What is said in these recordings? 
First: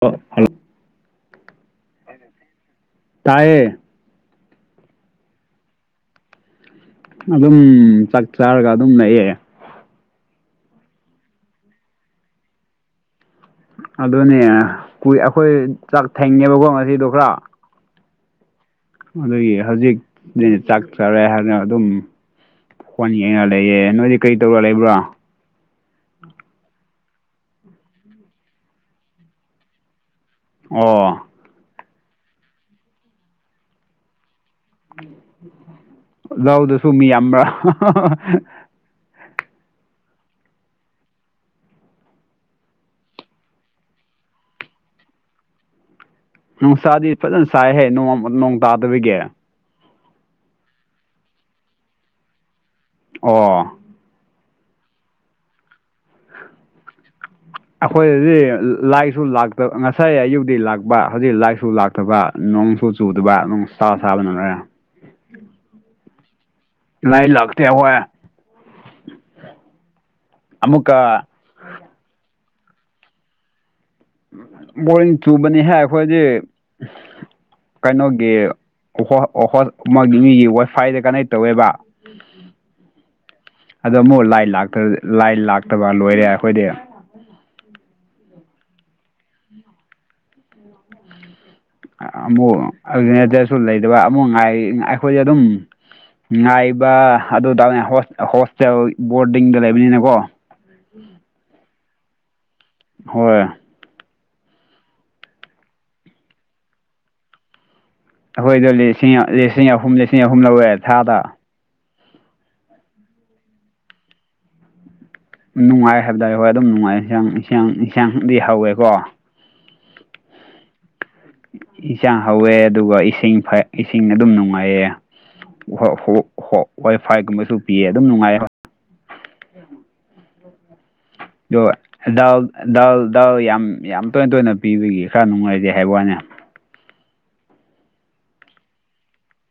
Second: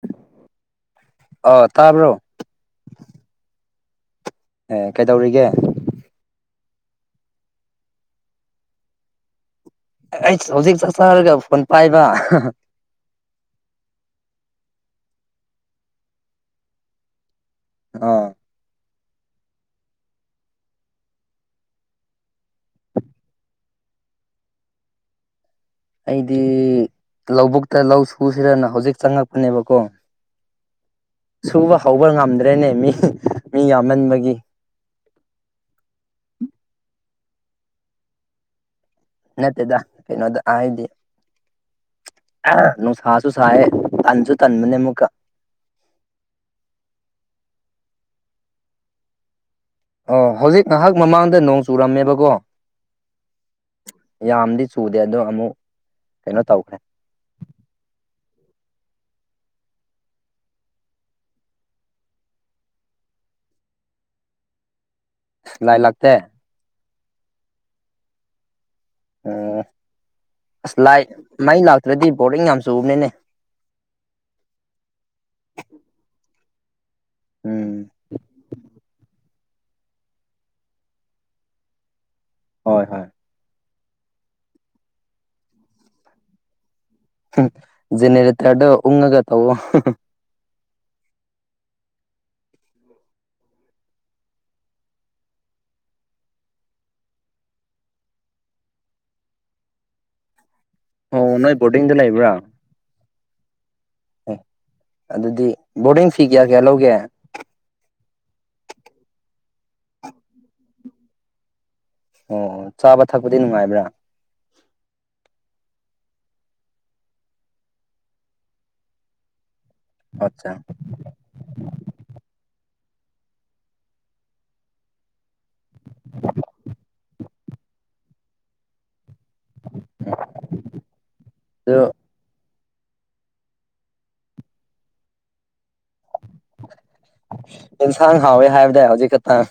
ꯍ ꯍꯂ‌ꯣ ꯑ ꯇꯥꯕ꯭ꯔꯣ ꯇꯌ‍ꯦ ꯑꯦ ꯀꯩꯗꯧꯔꯤꯒꯦ ꯑꯗꯨꯝ ꯆꯥꯛ ꯆꯥꯔꯒ ꯑꯗꯨꯝ ꯂꯩꯌ‍ꯦ ꯑ ꯍꯩꯁ ꯍꯧꯖꯤꯛ ꯆꯥꯛ ꯆꯔꯒ ꯐꯣꯟ ꯄꯥꯏꯕ ꯑꯗꯨꯅꯦ ꯀꯨꯏ ꯑꯩꯈꯣꯏ ꯆꯥꯛ ꯊꯦꯡꯉꯦꯕꯀꯣ ꯉꯁꯤꯗꯣ ꯈꯔ ꯑ ꯑꯗꯨꯒꯤ ꯍꯧꯖꯤꯛꯇꯤ ꯆꯥꯛ ꯆꯔꯦ ꯍꯥꯏꯅ ꯑꯗꯨꯝ ꯍꯣꯟ ꯌꯦꯡꯉ ꯂꯩꯌꯦ ꯅꯣꯏꯗꯤ ꯀꯔꯤ ꯇꯧꯔ ꯂꯩꯕ꯭ꯔꯣ ꯑꯩꯗꯤ ꯂꯧꯕꯨꯛꯇ ꯂꯧ ꯁꯨꯁꯤꯔꯅ ꯍꯧꯖꯤꯛ ꯆꯉꯛꯄꯅꯦꯕꯀꯣ ꯑꯣ ꯁꯨꯕ ꯍꯧꯕ ꯉꯝꯗ꯭ꯔꯦꯅꯦ ꯃꯤ ꯃꯤ ꯌꯥꯝꯃꯟꯕꯒꯤ ꯂꯧ ꯗꯨꯁꯨ ꯃꯤ ꯌꯥꯝꯕ꯭ꯔꯥ ꯅꯠꯇꯦꯗꯥ ꯀꯩꯅꯣꯗ ꯍꯥꯏꯗꯤ ꯅꯨꯡꯁꯥꯁꯨ ꯁꯥꯏꯌꯦ ꯇꯥꯟꯁꯨ ꯇꯥꯟꯕꯅꯦ ꯃꯨꯛꯀꯥ ꯅꯨꯡꯁꯥꯗꯤ ꯐꯖꯅ ꯁꯥꯏꯍꯦ ꯅꯣꯡ ꯅꯣꯡ ꯇꯥꯗꯕꯒꯤ ꯑꯣ ꯍꯧꯖꯤꯛ ꯉꯥꯏꯍꯥꯛ ꯃꯃꯥꯡꯗ ꯅꯣꯡ ꯆꯨꯔꯝꯃꯦꯕꯀꯣ ꯑꯣ ꯌꯥꯝꯗꯤ ꯆꯨꯗꯦ ꯑꯗꯣ ꯑꯃꯨꯛ ꯀꯩꯅꯣ ꯇꯧꯈ꯭ꯔꯦ ꯑꯩꯈꯣꯏꯗꯗꯤ ꯂꯥꯠꯁꯨ ꯂꯥꯛꯇꯕ ꯉꯁꯥꯏ ꯑꯌꯨꯛꯗꯤ ꯂꯥꯛꯄ ꯍꯧꯖꯤꯛ ꯂꯥꯠꯁꯨ ꯂꯥꯛꯇꯕ ꯅꯣꯡꯁꯨ ꯆꯨꯗꯕ ꯅꯨꯡ ꯁꯥ ꯁꯥꯕꯅ ꯂꫭꯏꯔꯦ ꯂꯥꯠ ꯂꯥꯛꯇꯦ ꯂꯥꯠ ꯂꯥꯛꯇ ꯍꯣꯏ ꯑꯣ ꯑꯁ ꯂꯥꯠ ꯑꯃꯨꯛꯀ ꯃꯩ ꯂꯥꯛꯇ꯭ꯔꯗꯤ ꯕꯣꯔꯤꯡ ꯌꯥꯝ ꯆꯨꯕꯅꯤꯅꯦ ꯕꯣꯔꯤꯡ ꯆꯨꯕꯅꯤꯍ ꯑꯩꯈꯣꯏꯗꯤ ꯎꯝ ꯀꯩꯅꯣꯒꯤ ꯑꯣ ꯍꯣꯏ ꯑꯃꯒꯤ ꯃꯤꯒꯤ ꯋꯥꯏꯐꯥꯏꯗ ꯀꯅꯦꯛ ꯇꯧꯋꯦꯕ ꯍꯣꯏ ꯍꯣꯏ ꯑꯗꯣ ꯑꯃꯨꯛ ꯂꯥꯠ ꯂꯥꯛꯇꯔꯗꯤ ꯂꯥꯠ ꯂꯥꯛꯇꯕ ꯂꯣꯏꯔꯦ ꯑꯩꯈꯣꯏꯗꯤ ꯍꯨꯝ ꯘꯤꯅꯦꯔꯦꯇꯔꯗꯣ ꯎꯝꯉꯒ ꯇꯧꯎꯋꯦ [unintelligible] ꯑꯃꯨꯛ ꯘꯤꯅꯦꯔꯦꯇꯔꯁꯨ ꯂꯩꯗꯕ ꯑꯃꯨꯛ ꯉꯥꯏ ꯑꯩꯈꯣꯏꯗꯤ ꯑꯗꯨꯝ ꯉꯥꯏꯕ ꯑꯗꯨ ꯇꯅꯦ ꯍꯣꯁꯇꯦꯜ ꯕꯣꯔꯗꯤꯡꯗ ꯂꯩꯕꯅꯤꯅꯀꯣ ꯑꯣ ꯅꯣꯏ ꯕꯣꯔꯗꯤꯡꯗ ꯂꯩꯕ꯭ꯔꯥ ꯍꯣꯏ ꯑꯦ ꯑꯗꯨꯗꯤ ꯕꯣꯔꯗꯤꯡ ꯐꯤ ꯀꯌꯥ ꯀꯌꯥ ꯂꯧꯒꯦ ꯑꯩꯈꯣꯏꯗꯥ ꯂꯤꯁꯤꯡ ꯂꯤꯁꯤꯡ ꯑꯍꯨꯝ ꯂꯤꯁꯤꯡ ꯑꯍꯨꯝ ꯂꯧꯋꯦ ꯊꯥꯗ ꯑꯣ ꯆꯥꯕ ꯊꯛꯄꯗꯤ ꯅꯨꯡꯉꯥꯏꯕ꯭ꯔꯥ ꯅꯨꯡꯉꯥꯏ ꯍꯥꯏꯕ ꯇꯥꯔꯦ ꯍꯣꯏ ꯑꯗꯨꯝ ꯅꯨꯡꯉꯥꯏ ꯏꯟꯁꯥꯡ ꯏꯟꯁꯥꯡ ꯏꯟꯁꯥꯡꯗꯤ ꯍꯧꯋꯦꯀꯣ ꯑꯆꯥ ꯏꯟꯁꯥꯡ ꯍꯧꯋꯦ ꯑꯗꯨꯒ ꯏꯁꯤꯡ ꯏꯁꯤꯡ ꯑꯗꯨꯝ ꯅꯨꯡꯉꯥꯏꯌꯦ ꯍꯣꯏ ꯍꯣꯏ ꯍꯣꯏ ꯍꯣꯏ ꯋꯥꯏ-ꯐꯥꯏꯒꯨꯝꯕꯁꯨ ꯄꯤꯌꯦ ꯑꯗꯨꯝ ꯅꯨꯡꯉꯥꯏ ꯍꯣꯏ [inaudible] ꯑꯗꯣ ꯑꯗꯨ ꯗꯥꯜ ꯗꯥꯜ ꯗꯥꯜ ꯌꯥꯝ ꯌꯥꯝ ꯇꯣꯏꯅ ꯇꯣꯏꯅ ꯄꯤꯕꯒꯤ ꯈꯔ ꯅꯨꯡꯉꯥꯏꯖꯦ ꯍꯥꯏꯕ ꯋꯥꯅꯦ ꯌꯦꯁꯥꯡ ꯍꯥꯎꯋꯦ ꯍꯥꯏꯕꯗꯥꯏ ꯍꯧꯖꯤꯛ ꯈꯛꯇꯪ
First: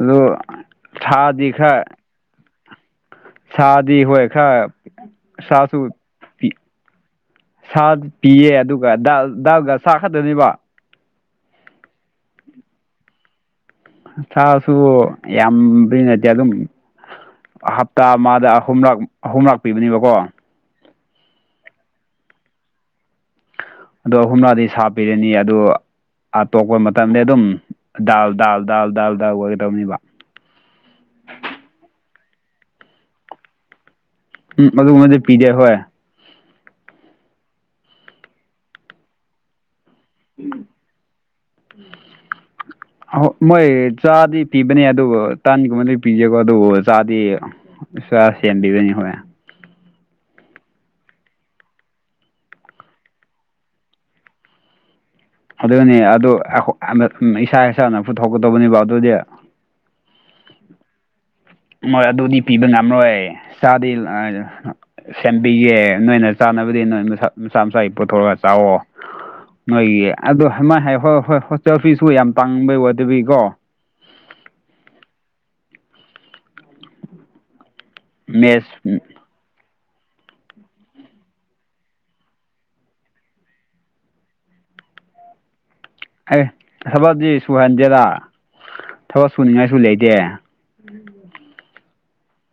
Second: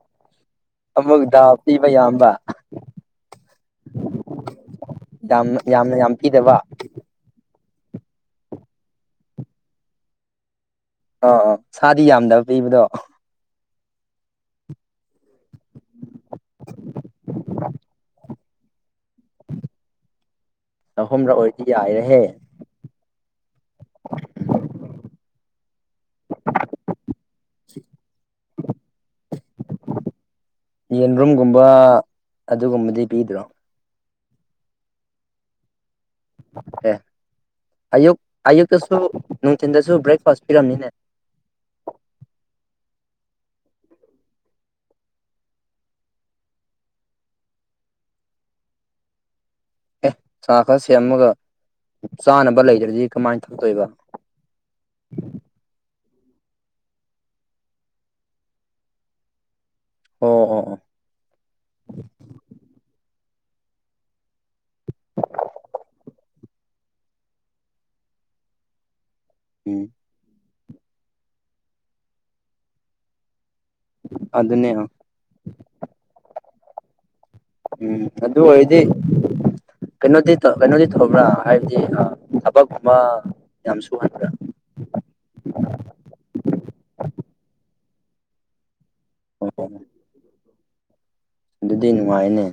ꯑꯗꯣ ꯑꯃꯨꯛ ꯁꯥꯗꯤ ꯗꯥꯜ ꯈꯔ ꯄꯤꯕ ꯌꯥꯝꯕ ꯁꯥꯗꯤ ꯍꯣꯏ ꯈꯔ ꯌꯥꯝ ꯁꯥ ꯁꯨ ꯌꯥꯝꯅ ꯌꯥꯝ ꯄꯤꯏ ꯄꯤꯗꯕ ꯁꯥ ꯄꯤꯌꯦ ꯑꯗꯨꯒ ꯗꯥꯜ ꯗꯥꯜꯒ ꯁꯥ ꯈꯛꯇꯅꯤꯕ ꯑꫭ ꯑꫭ ꯁꯥꯗꯤ ꯌꯥꯝꯗꯕ ꯄꯤꯕꯗꯣ ꯁꯥꯁꯨ ꯌꯥꯝꯕꯔꯤ ꯅꯠꯇꯦ ꯑꯗꯨꯝ ꯍꯞꯇꯥ ꯑꯃꯗ ꯑꯍꯨꯝꯂꯛ ꯑꯍꯨꯝꯔꯛ ꯄꯤꯕꯅꯦꯕꯀꯣ ꯑꯍꯨꯝꯔꯛ ꯑꯣꯏꯗꯤ ꯌꯥꯏꯔꯍꯦ ꯑꯗꯣ ꯑꯍꯨꯝꯔꯛꯗꯤ ꯁꯥ ꯄꯤꯔꯅꯤ ꯑꯗꯣ ꯑꯇꯣꯛꯄ ꯃꯇꯝꯗꯤ ꯑꯗꯨꯝ ꯗꯥꯜ ꯗꯥꯜ ꯗꯥꯜ ꯗꯥꯜ ꯗꯥꯜ ꯑꯣꯏꯒꯗꯧꯅꯤꯕ ꯌꯦꯟꯕ꯭ꯔꯨꯝꯒꯨꯝꯕ ꯑꯗꯨꯒꯨꯝꯕꯗꯤ ꯄꯤꯗ꯭ꯔꯣ ꯎꯝ ꯑꯗꯨꯒꯨꯝꯕꯗꯤ ꯄꯤꯗꯦ ꯍꯣꯏ ꯑꯦ ꯑꯌꯨꯛ ꯑꯌꯨꯛꯇꯁꯨ ꯅꯨꯡꯊꯤꯟꯗꯁꯨ ꯕ꯭ꯔꯦꯛꯐꯥꯁ ꯄꯤꯔꯝꯅꯤꯅꯦ [inaudible] ꯑꯣꯏ ꯃꯣꯏ ꯆꯥꯗꯤ ꯄꯤꯕꯅꯦ ꯑꯗꯨꯕꯨ ꯇꯥꯟꯒꯨꯝꯕꯗꯤ ꯄꯤꯗꯦꯕ ꯑꯗꯨ ꯆꯥꯗꯤ ꯥ ꯆꯥ ꯁꯦꯝꯕꯤꯕꯅꯤ ꯍꯣꯏ ꯑꯦ ꯆꯥ ꯈꯔ ꯁꯦꯝꯃꯒ ꯆꯥꯅꯕ ꯂꯩꯗ꯭ꯔꯗꯤ ꯀꯃꯥꯏ ꯊꯥꯛꯇꯨꯏꯕ ꯑꯗꯨꯅꯤ ꯑꯗꯨ ꯏꯁꯥ ꯏꯁꯥꯅ ꯄꯨꯊꯣꯛꯀꯗꯧꯕꯅꯦꯕ ꯑꯗꯨꯗꯤ ꯑꯣ ꯑꯣ ꯑꯣ ꯃꯣꯏ ꯑꯗꯨꯗꯤ ꯄꯤꯕ ꯉꯝꯔꯣꯏ ꯆꯥꯗꯤ ꯁꯦꯝꯕꯤꯒꯦ ꯅꯣꯏꯅ ꯆꯥꯅꯕꯗꯤ ꯅꯣꯏ ꯃꯆꯥ ꯃꯆꯥꯒꯤ ꯄꯨꯊꯣꯛꯒ ꯆꯥꯋꯣ ꯎꯝ ꯅꯣꯏꯒꯤ ꯑꯗꯥꯏ ꯍꯣꯏ ꯍꯣꯏ ꯍꯣꯁꯇꯦꯜ ꯐꯤꯁꯕꯨ ꯌꯥꯝ ꯇꯥꯡꯕꯩ ꯋꯥꯗꯕꯤꯀꯣ ꯑꯗꯨ ꯑꯗꯨꯅ ꯎꯝ ꯑꯗꯨꯗ ꯑꯣꯢꯗꯤ ꯃꯦꯠꯁ ꯀꯩꯅꯣꯗꯤ ꯀꯩꯅꯣꯗꯤ ꯇꯧꯕ꯭ꯔꯥ ꯍꯥꯏꯕꯗꯤ ꯊꯕꯛꯀꯨꯝꯕ ꯌꯥꯝ ꯁꯨꯍꯟꯕ꯭ꯔꯥ ꯑꯦ ꯊꯕꯛꯗꯤ ꯁꯨꯍꯟꯗꯦꯔ ꯊꯕꯛ ꯑꯣ ꯁꯨꯅꯤꯡꯉꯥꯏꯁꯨ ꯂꯩꯇꯦ꯫ ꯑꯗꯨꯗꯤ ꯅꯨꯡꯉꯥꯏꯅꯦ꯫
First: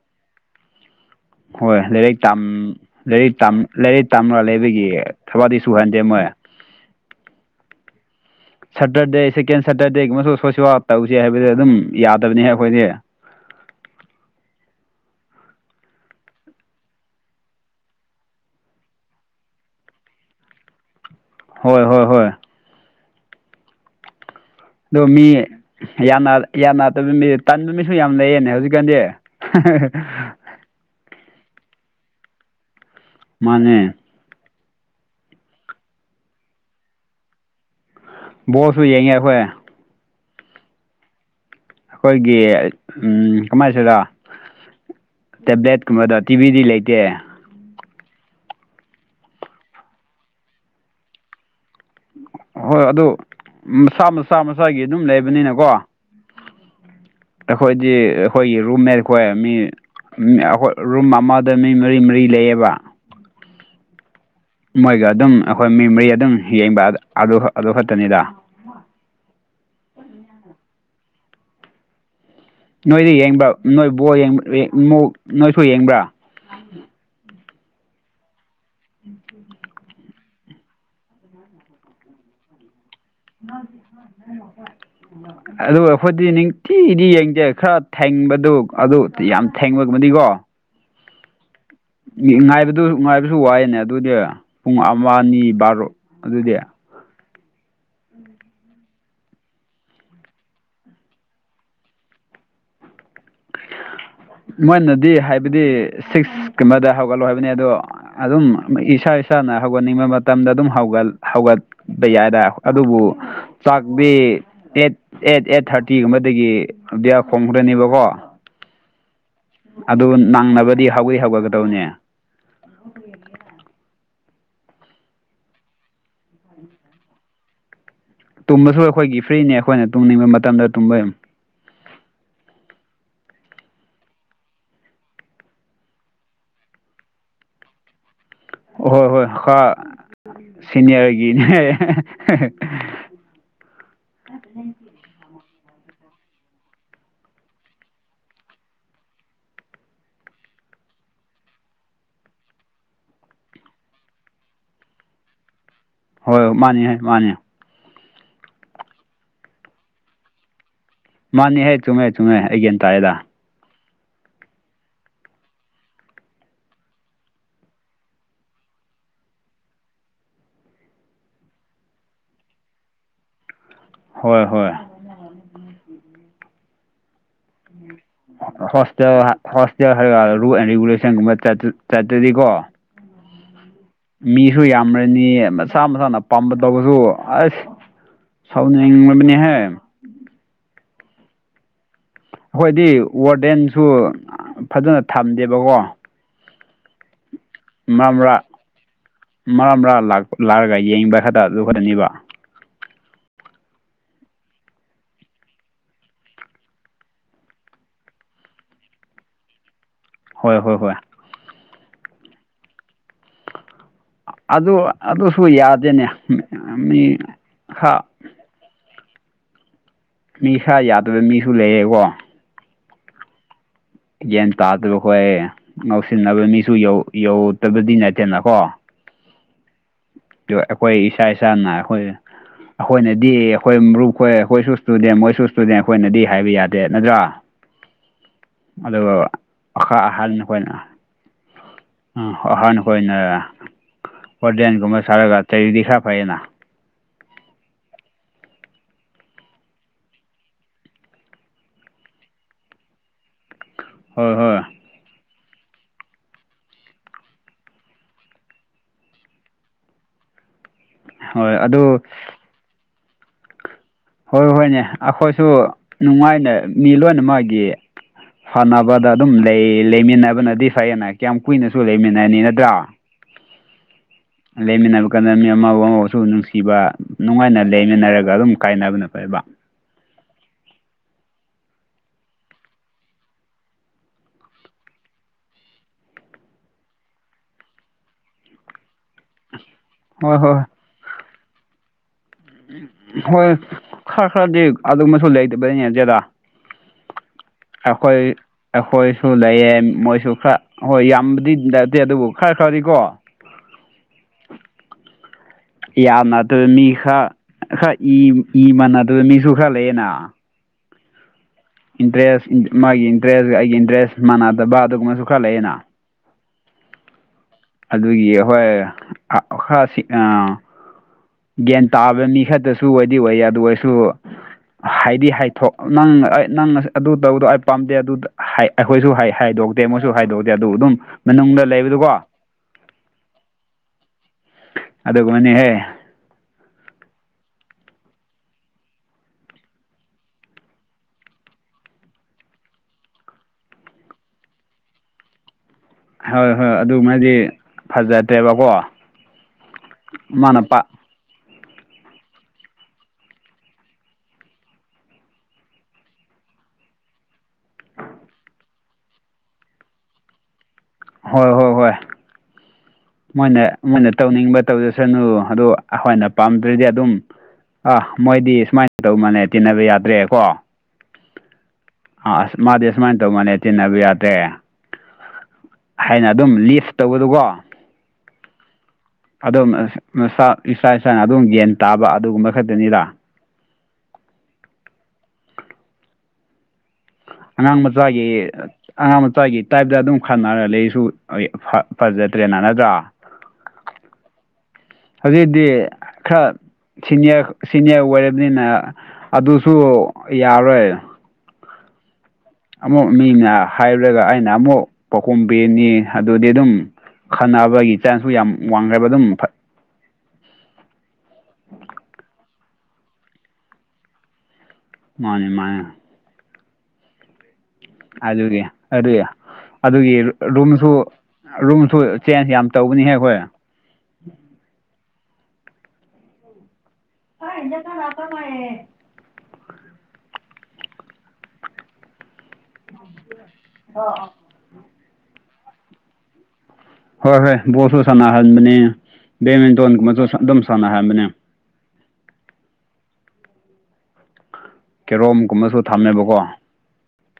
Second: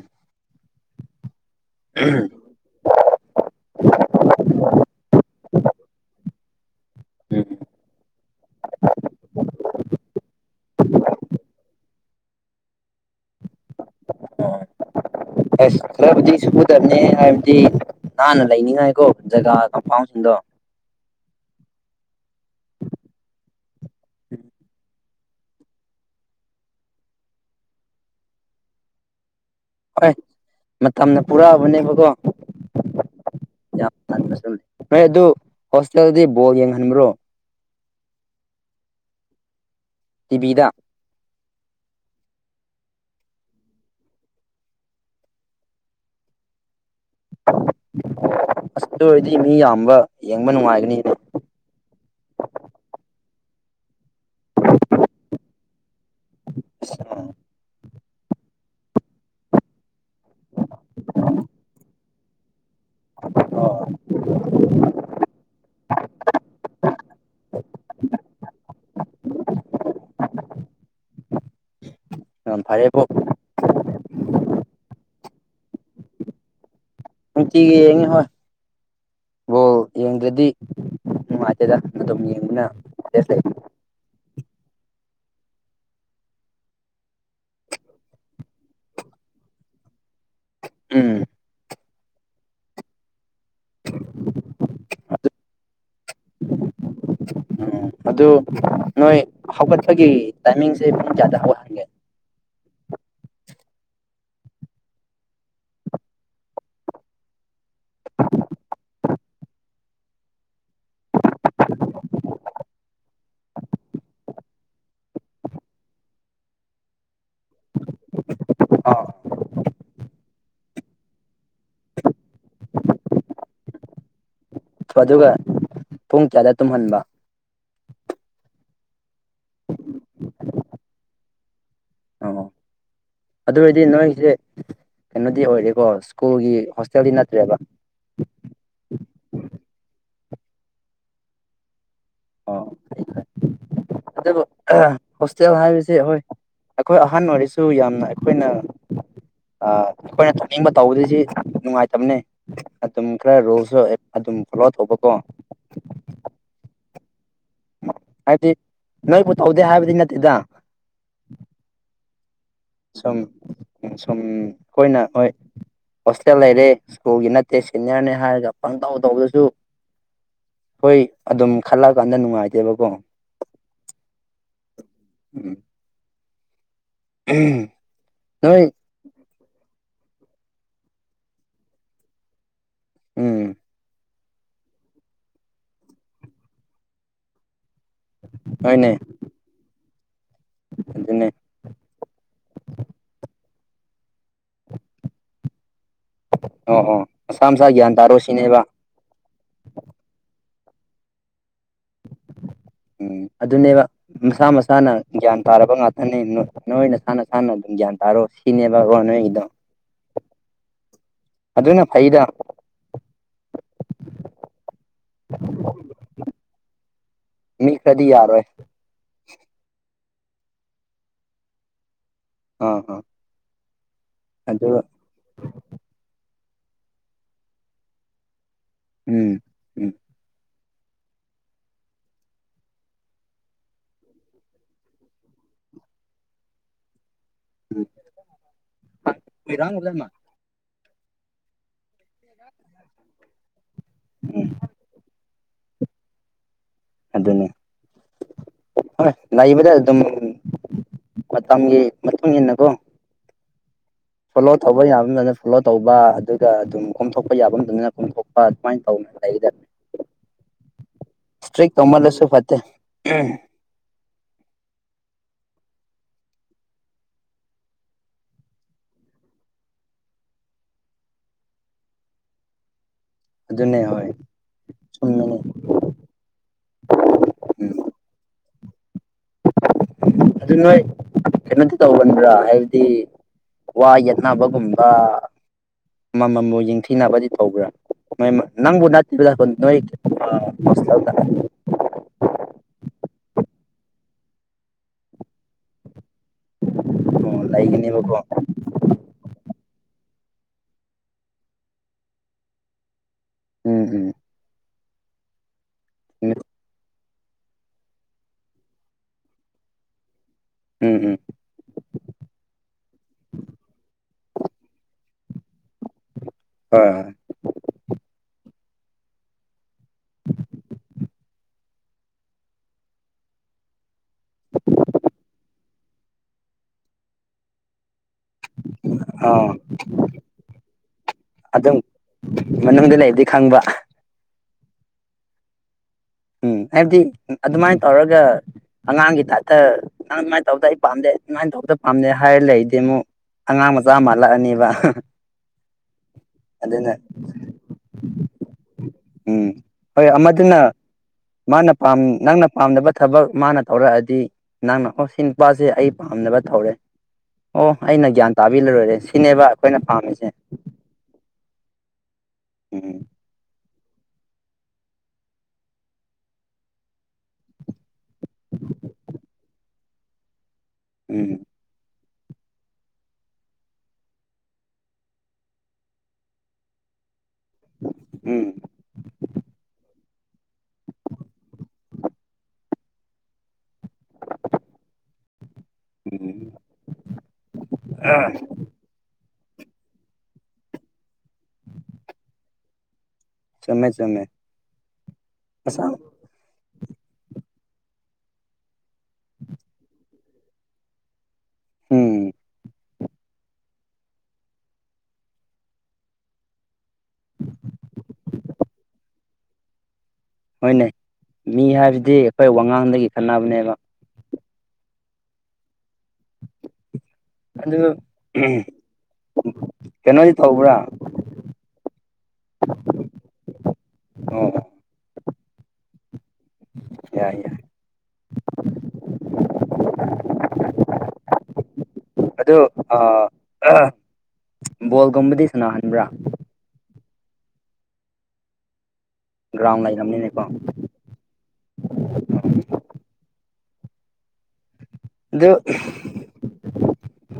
ꯍꯣꯏ ꯂꯥꯏꯔꯤꯛ ꯂꯥꯏꯔꯤ ꯂꯥꯏꯔꯤꯛ ꯇꯥꯝꯕꯥ ꯂꯩꯕꯒꯤ ꯊꯕꯗꯤ ꯁꯨꯍꯟꯗꯦ ꯃꯣꯏ ꯎꯝ ꯁꯇꯔꯗꯦ ꯁꯦꯀꯦꯟ ꯁꯇꯔꯗꯦꯒꯨꯝꯕꯁꯨ ꯁꯣꯁꯤꯦꯜ ꯇꯧꯁꯤ ꯍꯥꯏꯕꯗꯤ ꯑꯗꯨꯝ ꯌꯥꯗꯕꯅꯤꯍ ꯑꯩꯈꯣꯏꯗꯤ [inaudible] ꯁꯕꯗꯤ ꯁꯨꯗꯅꯤ ꯍꯥꯏꯕꯗꯤ ꯍꯥꯟꯅ ꯂꯩꯅꯤꯉꯥꯏꯀꯣ ꯖꯒꯥ ꯀꯝꯐꯥꯎꯁꯤꯡꯗꯣ ꯍꯣꯏ ꯍꯣꯏ ꯍꯣꯏ [inaudible] ꯑꯗꯣ ꯃꯤ ꯌꯥꯟꯅꯗꯕ ꯃꯤ ꯇꯟꯕ ꯃꯤꯁꯨ ꯌꯥꯝ ꯂꯩꯌꯦꯅꯦ ꯍꯧꯖꯤꯛꯀꯥꯟꯗꯤ ꯍꯣꯏ [unintelligible] ꯃꯇꯝꯅ ꯄꯨꯔꯛꯑꯕꯅꯦꯕꯀꯣ ꯃꯥꯅꯦ꯫ ꯌꯥꯝ ꯅꯣꯏ ꯑꯗꯨ ꯍꯣꯁꯇꯦꯜꯗꯗꯤ ꯕꯣꯔ ꯌꯦꯡꯍꯟꯕ꯭ꯔꯣ? ꯕꯣꯁꯁꯨ ꯌꯦꯡꯉꯦ ꯑꯩꯈꯣꯏ ꯇꯤꯚꯤꯗ ꯑꯩꯈꯣꯏꯒꯤ ꯀꯃꯥꯏꯁꯤꯗ ꯇꯦꯕ꯭ꯂꯦꯠꯀꯨꯝꯕꯗ ꯇꯤꯚꯤꯗꯤ ꯂꯩꯇꯦ꯫ ꯑꯁ ꯑꯣꯏꯔꯗꯤ ꯃꯤ ꯌꯥꯝꯕ ꯌꯦꯡꯕ ꯅꯨꯡꯉꯥꯏꯒꯅꯤ꯫ ꯍꯣꯏ ꯑꯗꯨ ꯃꯁꯥ ꯃꯆꯥ ꯃꯆꯥꯒꯤ ꯑꯗꯨꯝ ꯂꯩꯕꯅꯤꯅꯀꯣ ꯑꯩꯈꯣꯏꯗꯤ ꯑꯩꯈꯣꯏꯒꯤ ꯔꯨꯝ ꯃꯠꯈꯣꯏ ꯃꯤ ꯑꯩꯈꯣꯏ ꯔꯨꯝ ꯑꯃꯗ ꯃꯤ ꯃꯔꯤ ꯃꯔꯤ ꯂꯩꯌꯦꯕ꯫ [inaudible] ꯃꯣꯏꯒ ꯑꯗꯨꯝ ꯑꯩꯈꯣꯏ ꯃꯦꯃꯣꯔꯤ ꯑꯗꯨꯝ ꯌꯦꯡꯕ ꯑꯗꯨ ꯑꯗꯨ ꯈꯛꯇꯅꯤꯗ ꯌꯥꯝ ꯐꯔꯦꯕꯣ ꯅꯣꯏꯗ ꯌꯦꯡꯕ꯭ꯔꯥ ꯅꯣꯏ ꯕ ꯅꯣꯏꯁꯨ ꯌꯦꯡꯕ꯭ꯔꯥ ꯅꯨꯡꯇꯤꯒꯤ ꯌꯦꯡꯉꯤ ꯍꯣꯏ ꯕꯣꯜ ꯌꯦꯡꯗ꯭ꯔꯗꯤ ꯅꯨꯡꯉꯥꯏꯇꯦꯗ ꯑꯗꯨ ꯑꯗꯨꯝ ꯌꯦꯡꯅ [inaudible] ꯑꯗꯨ ꯑꯩꯈꯣꯏꯗꯤ ꯅꯤꯡꯊꯤꯗꯤ ꯌꯦꯡꯖꯩ ꯈꯔ ꯊꯦꯡꯕꯗꯨ ꯑꯗꯨ ꯌꯥꯝ ꯊꯦꯡꯕꯒꯃꯅꯤꯀꯣ ꯎꯝ ꯉꯥꯏꯕꯗꯨꯁꯨ ꯉꯥꯏꯕꯁꯨ ꯋꯥꯏꯦꯅꯦ ꯑꯗꯨꯗꯤ ꯄꯨꯡ ꯑꯃ ꯑꯅꯤ ꯕꯥꯔꯣ ꯑꯗꯨꯗꯤ ꯎꯝ ꯑꯗꯨ ꯅꯣꯏ ꯍꯧꯒꯠꯄꯒꯤ ꯇꯥꯏꯃꯤꯡꯁꯦ ꯃꯨꯡ ꯀꯌꯥꯗ ꯍꯧ ꯃꯣꯏꯅꯗꯤ ꯍꯥꯏꯕꯗꯤ ꯁꯤꯛꯁꯀꯨꯝꯕꯗ ꯍꯧꯒꯠꯂꯨ ꯍꯥꯏꯕꯅꯤ ꯑꯗꯣ ꯑꯗꯨꯝ ꯏꯁꯥ ꯏꯁꯥꯅ ꯍꯧꯒꯠꯅꯤꯡꯕ ꯃꯇꯝꯗ ꯑꯗꯨꯝ ꯍꯧꯒ ꯍꯧꯒꯠ ꯗ ꯌꯥꯏꯗ ꯑꯗꯨꯕꯨ ꯆꯥꯛꯇꯤ ꯑꯦꯠ ꯑꯦꯠ ꯑꯦꯠ ꯊꯥꯔꯇꯤꯒꯨꯝꯕꯗꯒꯤ ꯑꯗꯤꯌꯥ ꯈꯣꯡꯈ꯭ꯔꯅꯦꯕꯀꯣ ꯑꯥ ꯑꯗꯨ ꯅꯪꯅꯕꯗꯤ ꯍꯧꯋꯤ ꯍꯧꯒꯠꯒꯗꯧꯅꯦ ꯑꯗꯨꯒ ꯄꯨꯡ ꯀꯌꯥꯗ ꯇꯨꯝꯍꯟꯕ ꯇꯨꯝꯕꯁꯨ ꯑꯩꯈꯣꯏꯒꯤ ꯐ꯭ꯔꯤꯅꯦ ꯑꯩꯈꯣꯏꯅ ꯇꯨꯝꯅꯤꯡꯕ ꯃꯇꯝꯗ ꯇꯨꯝꯕ ꯑꯣ ꯑꯗꯨ ꯑꯣꯏꯔꯗꯤ ꯅꯣꯏꯁꯦ꯫ ꯀꯩꯅꯣꯗꯤ ꯑꯣꯏꯔꯦꯀꯣ ꯁ꯭ꯀꯨꯜꯒꯤ ꯍꯣꯁꯇꯦꯜꯗꯤ ꯅꯠꯇ꯭ꯔꯦꯕ ꯑꯍꯣꯏ ꯍꯣꯏ ꯈꯔ ꯁꯤꯅꯤꯌꯥꯔꯒꯤꯅꯦ ꯎ ꯑ ꯍꯣꯁꯇꯦꯜ ꯍꯥꯏꯕꯕꯁꯤꯦ ꯍꯣꯏ ꯑꯩꯈꯣꯏ ꯑꯍꯟ ꯑꯣꯏꯔꯤꯁꯨ ꯌꯥꯝꯅ ꯑꯩꯈꯣꯏꯅ ꯑꯩꯈꯣꯏꯅ ꯇꯧꯅꯤꯡꯕ ꯇꯧꯕꯗꯤ ꯅꯨꯡꯉꯥꯏꯇꯕꯅꯦ ꯑꯗꯨꯝ ꯈꯔ ꯔꯨꯜꯁꯨ ꯑꯗꯨꯝ ꯐꯣꯂꯣ ꯇꯧꯕꯀꯣ ꯍꯣꯏ ꯍꯣꯏ ꯃꯥꯅꯤ ꯃꯥꯅꯤ ꯍꯥꯏꯕꯗꯤ ꯅꯣꯏꯕꯨ ꯇꯧꯗꯦ ꯍꯥꯏꯕꯗꯤ ꯅꯠꯇꯦꯗ ꯃꯥꯅꯦꯍ ꯆꯨꯝꯃꯦꯦ ꯆꯨꯝꯃꯦ ꯑꯩꯒꯦꯟ ꯁꯨꯝ ꯎ ꯁꯨꯝ ꯑꯩꯈꯣꯏꯅ ꯍꯣꯏ ꯍꯣꯁꯇꯦꯜ ꯂꯩꯔꯦ ꯁ꯭ꯀꯨꯜꯒꯤ ꯅꯠꯇꯦ ꯁꯦꯅꯤꯌꯔꯅꯦ ꯍꯥꯏꯔꯒ ꯄꯪ ꯇꯧ ꯇꯧꯗꯁꯨ ꯍꯣꯏ ꯑꯗꯨꯝ ꯈꯜꯂꯛꯑꯀꯥꯟꯗ ꯅꯨꯡꯉꯥꯏꯇꯦꯕꯀꯣ ꯍꯣꯏ ꯍꯣꯏ ꯎꯝ ꯅꯣꯏ ꯍꯣꯁꯇꯦꯜ ꯍꯣꯁꯇꯦꯜ ꯍꯥꯏ ꯔꯨꯜ ꯑꯦꯟ ꯔꯤꯒꯨꯂꯦꯁꯟꯒꯨꯝꯕ ꯆꯠꯇꯔꯗꯤꯀꯣ ꯎꯝ ꯃꯤꯁꯨ ꯌꯥꯝꯝꯔꯅꯤ ꯃꯁꯥ ꯃꯁꯥꯅ ꯄꯥꯝꯕ ꯇꯧꯕꯁꯨ ꯑꯁ ꯍꯣꯏꯅꯦ ꯁꯥꯎꯕꯍꯦ ꯑꯗꯨꯅꯦ ꯑꯩꯈꯣꯏꯗꯤ ꯋꯥꯔꯗꯦꯟꯁꯨ ꯐꯖꯅ ꯊꯝꯗꯦꯕꯀꯣ ꯑꯣ ꯑꯣ ꯃꯁꯥ ꯃꯁꯥ ꯒ꯭ꯌꯥꯟ ꯇꯥꯔꯣ ꯁꯤꯅꯦꯕ ꯃꯔꯥ ꯃꯔꯥꯥꯛ ꯂꯥꯛꯑꯒ ꯌꯦꯡꯕ ꯈꯛꯇ ꯑꯗꯨ ꯈꯔꯅꯤꯕ ꯎꯝ ꯑꯗꯨꯅꯦꯕ ꯃꯁꯥ ꯃꯁꯥꯅ ꯒ꯭ꯌꯥꯟ ꯇꯥꯔꯕ ꯉꯥꯛꯇꯅꯤ ꯅꯣꯏ ꯅꯁꯥ ꯅꯁꯥꯅ ꯑꯗꯨꯝ ꯒ꯭ꯌꯥꯟ ꯇꯥꯔꯣ [unintelligible] ꯍꯣꯏ ꯍꯣꯏ ꯍꯣꯏ ꯑꯗꯨꯅ ꯐꯩꯗ ꯑꯗꯨ ꯑꯗꯨꯁꯨ ꯌꯥꯗꯦꯅꯦ ꯃꯤ ꯃꯤ ꯈꯔ ꯀꯔꯤ ꯌꯥꯔ ꯑꯣꯏꯣꯏ ꯅꯤꯁꯥ ꯌꯥꯗꯕ ꯃꯤꯁꯨ ꯂꯩꯌꯦꯀꯣ ꯑ ꯍ ꯌꯦꯟ ꯇꯥꯗꯕꯈꯣꯏ ꯉꯧꯁꯤꯟꯅꯕ ꯃꯤꯁꯨ ꯌꯧꯗꯕꯗꯤ ꯅꯠꯇꯦꯅꯀꯣ ꯎꯝ ꯎꯝ ꯑꯩꯈꯣꯏ ꯏꯁꯥ ꯏꯁꯥꯅ ꯑꯩꯈꯣꯏ ꯑꯩꯈꯣꯏꯅꯗꯤ ꯑꯩꯈꯣꯏ ꯃꯔꯨꯞꯈꯣꯏ ꯑꯩꯈꯣꯏꯁꯨ ꯏꯁꯇꯨꯗꯦꯟ ꯃꯣꯏꯁꯨ ꯏꯁꯇꯨꯗꯦꯟ ꯑꯩꯈꯣꯏꯅꯗꯤ ꯍꯥꯏꯕ ꯌꯥꯗꯦ ꯅꯠꯇ꯭ꯔꯥ ꯑꯗꯨꯒ ꯑꯈꯥ ꯑꯍꯜ ꯅ ꯑꯩꯈꯣꯏꯅ ꯎ ꯑꯍꯥꯟꯕ ꯍꯈꯣꯏꯅ ꯎꯝ ꯍꯣꯔꯗꯦꯟꯒꯨꯝꯕ ꯁꯥꯔꯒ ꯆꯗꯤ ꯈꯔ ꯐꯩꯌꯦꯅ ꯑꯗꯨꯅꯤ ꯍꯣꯏ ꯂꯩꯕꯗ ꯑꯗꯨꯝ ꯃꯇꯝꯒꯤ ꯃꯇꯨꯡ ꯏꯟꯅꯀꯣ ꯍꯣꯏ [unintelligible] ꯍꯣꯏ ꯇꯧꯕ ꯌꯥꯐꯝꯗꯅ ꯐꯣꯂꯣ ꯇꯧꯕ ꯑꯗꯨꯒ ꯑꯗꯨꯝ ꯀꯣꯝꯊꯣꯛꯄ ꯌꯥꯐꯝꯗꯗꯅ ꯀꯣꯝꯊꯣꯛꯄ ꯑꯗꯨꯃꯥꯏꯅ ꯇꯧꯅ ꯑꯗ [inaudible] ꯍꯣꯏ ꯁꯇ꯭ꯔꯤ ꯑꯗꯨ ꯀꯃꯜꯁꯨ ꯐꯠꯇꯦ ꯍꯣꯏ ꯍꯣꯏꯅꯦ ꯑꯩꯈꯣꯏꯁꯨ ꯅꯨꯡꯉꯥꯏꯅ ꯃꯤ ꯂꯣꯏꯅꯃꯒꯤ ꯐꯅꯕꯗ ꯑꯗꯨꯝ ꯂꯩꯃꯤꯟꯅꯕꯅꯗꯤ ꯐꯩꯌꯦꯅ ꯀꯌꯥꯝ ꯀꯨꯏꯅꯁꯨ ꯂꯩꯃꯤꯟꯅꯅꯤ ꯅꯠꯇ꯭ꯔꯥ ꯑꯗꯨꯅꯦ ꯍꯣꯏ ꯂꯩꯃꯤꯟꯅꯕ ꯀꯥꯟꯗ ꯆꯨꯝꯃꯤꯅꯦ ꯃꯤ ꯑꯃꯥꯕ ꯑꯃꯥꯕꯨꯁꯨ ꯅꯨꯡꯁꯤꯕ ꯅꯨꯡꯉꯥꯏꯅ ꯎꯝ ꯂꯩꯃꯤꯟꯅꯔꯒ ꯑꯗꯨꯝ ꯀꯥꯏꯅꯕꯅ ꯐꯩꯕ ꯑꯗꯨ ꯅꯣꯏ ꯀꯩꯅꯣꯗꯤ ꯇꯧꯒꯟꯕ꯭ꯔꯥ ꯍꯥꯏꯕꯗꯤ ꯋꯥ ꯌꯠꯅꯥꯕꯒꯨꯝꯕ ꯑꯃꯃꯝꯕꯨ ꯌꯦꯡꯊꯤꯅꯕꯗꯤ ꯇꯧꯕ꯭ꯔꯥ ꯅꯪꯕꯨ ꯅꯠꯇꯕꯗ ꯍꯣꯏ ꯍꯣꯏ ꯅ [unintelligible] ꯍꯣꯏ ꯈꯔ ꯈꯔꯗꯤ ꯑꯗꯨꯝꯕꯁꯨ ꯂꯩꯇꯕ ꯅꯠꯇꯦꯗ ꯑꯣ ꯂꯩꯒꯅꯦꯕꯀꯣ ꯑꯩꯈꯣꯏ ꯑꯩꯈꯣꯏꯁꯨ ꯂꯩꯌꯦ ꯃꯣꯏꯁꯨ ꯈꯔ ꯍꯣꯏ ꯌꯥꯝꯕꯗꯤ ꯅꯠꯇꯦ ꯑꯗꯨꯕꯨ ꯈꯔ ꯈꯔꯗꯤꯀꯣ ꯎꯝ ꯎꯝ ꯎꯝ ꯎꯝ ꯌꯥꯝꯅꯗꯕ ꯃꯤ ꯈꯔ ꯈꯔ ꯏ ꯏ ꯃꯥꯟꯅꯗꯕ ꯃꯤꯁꯨ ꯈꯔ ꯂꯩꯌꯦꯅ ꯎꯝ ꯎꯝ ꯏꯟꯇꯔꯦꯁ ꯃꯥꯒꯤ ꯏꯟꯇꯔꯦꯁ ꯑꯩꯒꯤ ꯏꯟꯇꯔꯦꯁ ꯃꯥꯟꯅꯗꯕ ꯑꯗꯨꯒꯨꯝꯕꯁꯨ ꯈꯔ ꯂꯩꯌꯦꯅꯥ ꯍꯣꯏ ꯍꯣꯏ ꯑꯗꯨꯒꯤ ꯍꯣꯏ ꯒ꯭ꯌꯥꯟ ꯇꯥꯕ ꯃꯤ ꯈꯛꯇꯁꯨ ꯑꯣꯏꯗꯤ ꯑꯣꯏ ꯑꯗꯨ ꯑꯣꯏꯁꯨ ꯍꯥꯏꯗꯤ ꯍꯥꯏꯊꯣꯛ ꯅꯪ ꯑꯩ ꯅꯪ ꯑꯗꯨ ꯇꯧꯕꯗꯣ ꯑꯩ ꯄꯥꯝꯗꯦ ꯑꯗꯨꯗ ꯑꯩꯈꯣꯏꯁꯨ ꯑꯥ ꯍꯥꯏꯗꯣꯛꯇꯦ ꯃꯣꯏꯁꯨ ꯍꯥꯏꯗꯣꯛꯇꯦ ꯑꯗꯨ ꯑꯗꯨꯝ ꯃꯅꯨꯡꯗ ꯑꯗꯨꯝ ꯂꯩꯕꯗꯨꯀꯣ ꯃꯅꯨꯡꯗ ꯂꯩꯕꯗꯤ ꯈꯪꯕ ꯑꯗ ꯃꯅꯤꯍꯦ ꯎꯝ ꯍꯥꯏꯕꯗꯤ ꯑꯗꯨꯃꯥꯏꯅ ꯇꯧꯔꯒ ꯑꯉꯥꯡꯒꯤ ꯇꯥꯏꯞꯇ ꯅꯪ ꯑꯗꯨꯃꯥꯏꯅ ꯇꯧꯗ ꯑꯩ ꯄꯥꯝꯗꯦ ꯑꯗꯨꯃꯥꯏꯅ ꯇꯧꯕꯗ ꯄꯥꯝꯗꯦ ꯍꯥꯏꯔ ꯂꯩꯗꯤꯦ ꯑꯃꯨꯛ ꯑꯉꯥꯡ ꯃꯆꯥ ꯃꯥꯜꯂꯛꯑꯅꯤꯕ ꯍꯣꯏ ꯍꯣꯏ ꯑꯗꯨꯃꯗꯤ ꯐꯖꯗ꯭ꯔꯦꯕꯀꯣ ꯎꯝ ꯍꯣꯏ ꯑꯃꯗꯨꯅ ꯃꯥꯅ ꯄꯥ ꯃꯥꯅ ꯅꯪꯅ ꯄꯥꯝꯅꯕ ꯊꯕꯛ ꯃꯥꯅ ꯇꯧꯔꯛꯑꯗꯤ ꯅꯪ ꯅ ꯑꯣ ꯁꯤ ꯅꯨꯄꯥꯁꯦ ꯑꯩ ꯄꯥꯝꯅꯕ ꯊꯧꯔꯦ ꯑꯣ ꯑꯩꯅ ꯒ꯭ꯌꯥꯟ ꯇꯥꯕꯤꯔꯔꯣꯏꯔꯦ ꯁꯤꯅꯦꯕ ꯑꯩꯈꯣꯏꯅ ꯄꯥꯝꯃꯤꯁꯦ ꯍꯣꯏ ꯍꯣꯏ ꯍꯣꯏ ꯎꯝ ꯃꯣꯏꯅ ꯃꯣꯏꯅ ꯇꯧꯅꯤꯡꯕ ꯇꯧꯖꯁꯅꯨ ꯑ ꯑꯩꯈꯣꯏꯅ ꯄꯥꯝꯗ꯭ꯔꯗꯤ ꯑꯗꯨꯝ ꯑꯥ ꯃꯣꯏꯗꯤ ꯁꯨꯃꯥꯏꯅ ꯇꯧꯕ ꯃꯅꯦ ꯇꯤꯟꯅꯕ ꯌꯥꯗ꯭ꯔꯦ ꯀꯣ ꯎꯝ ꯑꯥ ꯑꯁ ꯃꯥꯗꯤ ꯑꯁꯨꯃꯥꯏꯅ ꯇꯧꯃꯜꯅꯦ ꯇꯤꯟꯅꯕ ꯌꯥꯗ꯭ꯔꯦ ꯍꯥꯏꯅ ꯑꯗꯨꯝ ꯂꯤꯁ ꯇꯧꯕꯗꯨꯀꯣ ꯎꯝ ꯑꯗꯨꯝ ꯏꯁꯥ ꯏꯁꯥꯅ ꯑꯗꯨꯝ ꯌꯦꯟ ꯇꯥꯕ ꯑꯗꯨꯒꯨꯝꯕ ꯈꯛꯇꯅꯤꯗ ꯎꯝ ꯑꯉꯥꯡ ꯃꯆꯥꯒꯤ ꯑꯉꯥꯡ ꯃꯆꯥꯥꯏꯒꯤ ꯇꯥꯏꯞꯇ ꯑꯗꯨꯝ ꯈꯟꯅꯔ ꯂꯩꯁꯨ ꯐꯖꯗ꯭ꯔꯦꯅ ꯅꯠꯇ꯭ꯔꯥ ꯆꯨꯝꯃꯦ ꯆꯨꯝꯃꯦ ꯑꯗꯨꯗꯗꯤ ꯑꯁ ꯈꯔꯅꯤꯌꯔ ꯁꯤꯅꯤꯌꯔ ꯑꯣꯏꯔꯕꯅꯤꯅ ꯑꯗꯨꯁꯨ ꯌꯥꯔꯣꯏ ꯍꯝ ꯑꯃꯨꯛ ꯃꯤꯅ ꯍꯥꯏꯔꯨꯔꯒ ꯑꯩꯅ ꯑꯃꯨꯛ ꯄꯥꯎꯈꯨꯝ ꯄꯦꯅꯤ ꯑꯗꯨꯗꯤ ꯑꯗꯨꯝ ꯈꯟꯅꯅꯕꯒꯤ ꯆꯥꯟꯁꯁꯨ ꯌꯥꯝ ꯋꯥꯡꯈ꯭ꯔꯦꯕ ꯑꯗꯨꯝ ꯍꯣꯏꯅꯦ ꯃꯤ ꯍꯥꯏꯕꯗꯤ ꯑꯩꯈꯣꯏ ꯋꯥꯉꯥꯡꯗꯒꯤ ꯈꯠꯅꯕꯅꯦꯕ ꯃꯥꯅꯦ ꯃꯥꯅꯦ ꯑꯗꯨꯗ ꯑꯗꯨꯗꯤ ꯑꯗꯨꯗꯤ ꯑꯗꯨꯒꯤ ꯀꯩꯅꯣꯗꯤ ꯇꯧꯕ꯭ꯔꯥ ꯔꯨꯝꯁꯨ ꯔꯨꯝꯁꯨ ꯆꯦꯟꯖ ꯌꯥꯝ ꯇꯧꯕꯅꯤꯍꯦ ꯑꯩꯈꯣꯏ ꯑꯣ ꯍ ꯏꯖ ꯂꯥꯛ ꯃꯑꯦ ꯑꯗꯨꯗ ꯕꯣꯜꯒꯨꯝꯕꯗꯤ ꯁꯥꯟꯅꯍꯟꯕ꯭ꯔꯥ ꯍꯣꯏ ꯍꯣꯏ ꯕꯣꯜꯁꯨ ꯁꯥꯟꯅꯍꯟꯕꯅꯦ ꯒ꯭ꯔꯥꯎꯟ ꯕꯦꯗꯃꯤꯟꯇꯣꯟꯒꯨꯝꯕꯁꯨ ꯂꯩꯔꯕꯅꯤꯅꯀꯣ ꯑꯗꯨꯝ ꯁꯥꯟꯅꯍꯟꯕꯅꯦ ꯑꯗꯨ ꯀꯦꯔꯣꯝꯒꯨꯝꯕꯁꯨ ꯊꯝꯃꯦꯕꯀꯣ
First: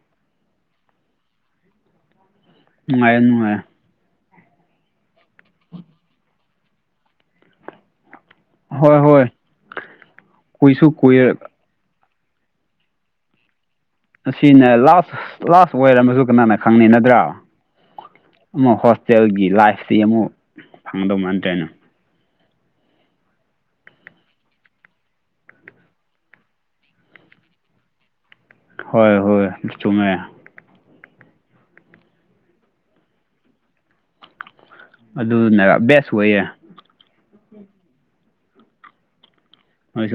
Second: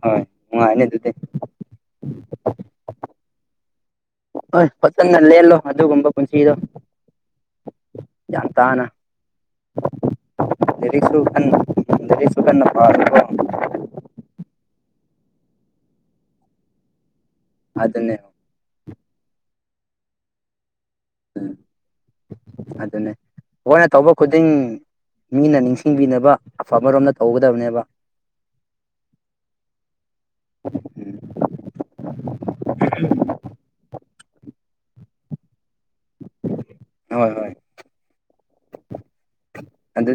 ꯍꯣꯏ ꯅꯨꯉꯥꯏꯅꯤ ꯑꯗꯨꯗ ꯅꯨꯉꯥꯏꯌ‌ꯦ ꯅꯨꯡꯥꯏꯌ‌ꯦ ꯍꯣꯏ ꯐꯖꯅ ꯂꯦꯜꯂꯣ ꯑꯗꯨꯒꯨꯝꯕ ꯄꯨꯟꯁꯤꯗꯣ ꯒꯤꯌꯥꯟ ꯇꯥꯅ ꯍꯣꯏ ꯍꯣꯏ ꯀꯨꯏꯁꯨ ꯂꯥꯏꯔꯤꯛꯛꯁꯨ ꯀꯨꯏꯔ ꯀꯟꯅ ꯗꯔꯤ [unintelligible] ꯁꯕꯦꯟ ꯅꯄꯥ ꯅꯀꯣ ꯑꯁꯤꯅ ꯂꯥꯁ ꯂꯥꯁ ꯑꯣꯏꯔꯝ ꯑꯃꯁꯨ ꯀꯅꯥꯅ ꯈꯪꯅꯤ ꯅꯠꯇ꯭ꯔꯥ ꯑꯗꯨꯟꯅꯦ ꯑꯃꯨꯛ ꯍꯣꯁꯇꯦꯜꯒꯤ ꯂꯥꯏꯐꯁꯤ ꯑꯃꯨꯛ ꯐꯪꯗꯧ ꯃꯗ꯭ꯔꯦꯅ ꯑꯗꯨꯅꯦ ꯍꯅꯦ [unintelligible] ꯇꯧꯕ ꯈꯨꯗꯤꯡ ꯃꯤꯅ ꯅꯤꯡꯁꯤꯡꯕꯤꯅꯕ ꯑꯐꯕꯔꯣꯝꯗ ꯇꯧꯒꯗꯕꯅꯦꯕ ꯍꯣꯏ ꯍꯣꯏ ꯆꯨꯝꯃ‌ꯦ ꯎꯝ ꯑꯗꯨꯅ ꯕꯦꯁ ꯑꯣꯏꯌꯦ ꯍꯣꯏ ꯍꯣꯏ ꯅꯣꯏꯁꯨ ꯑꯗꯨ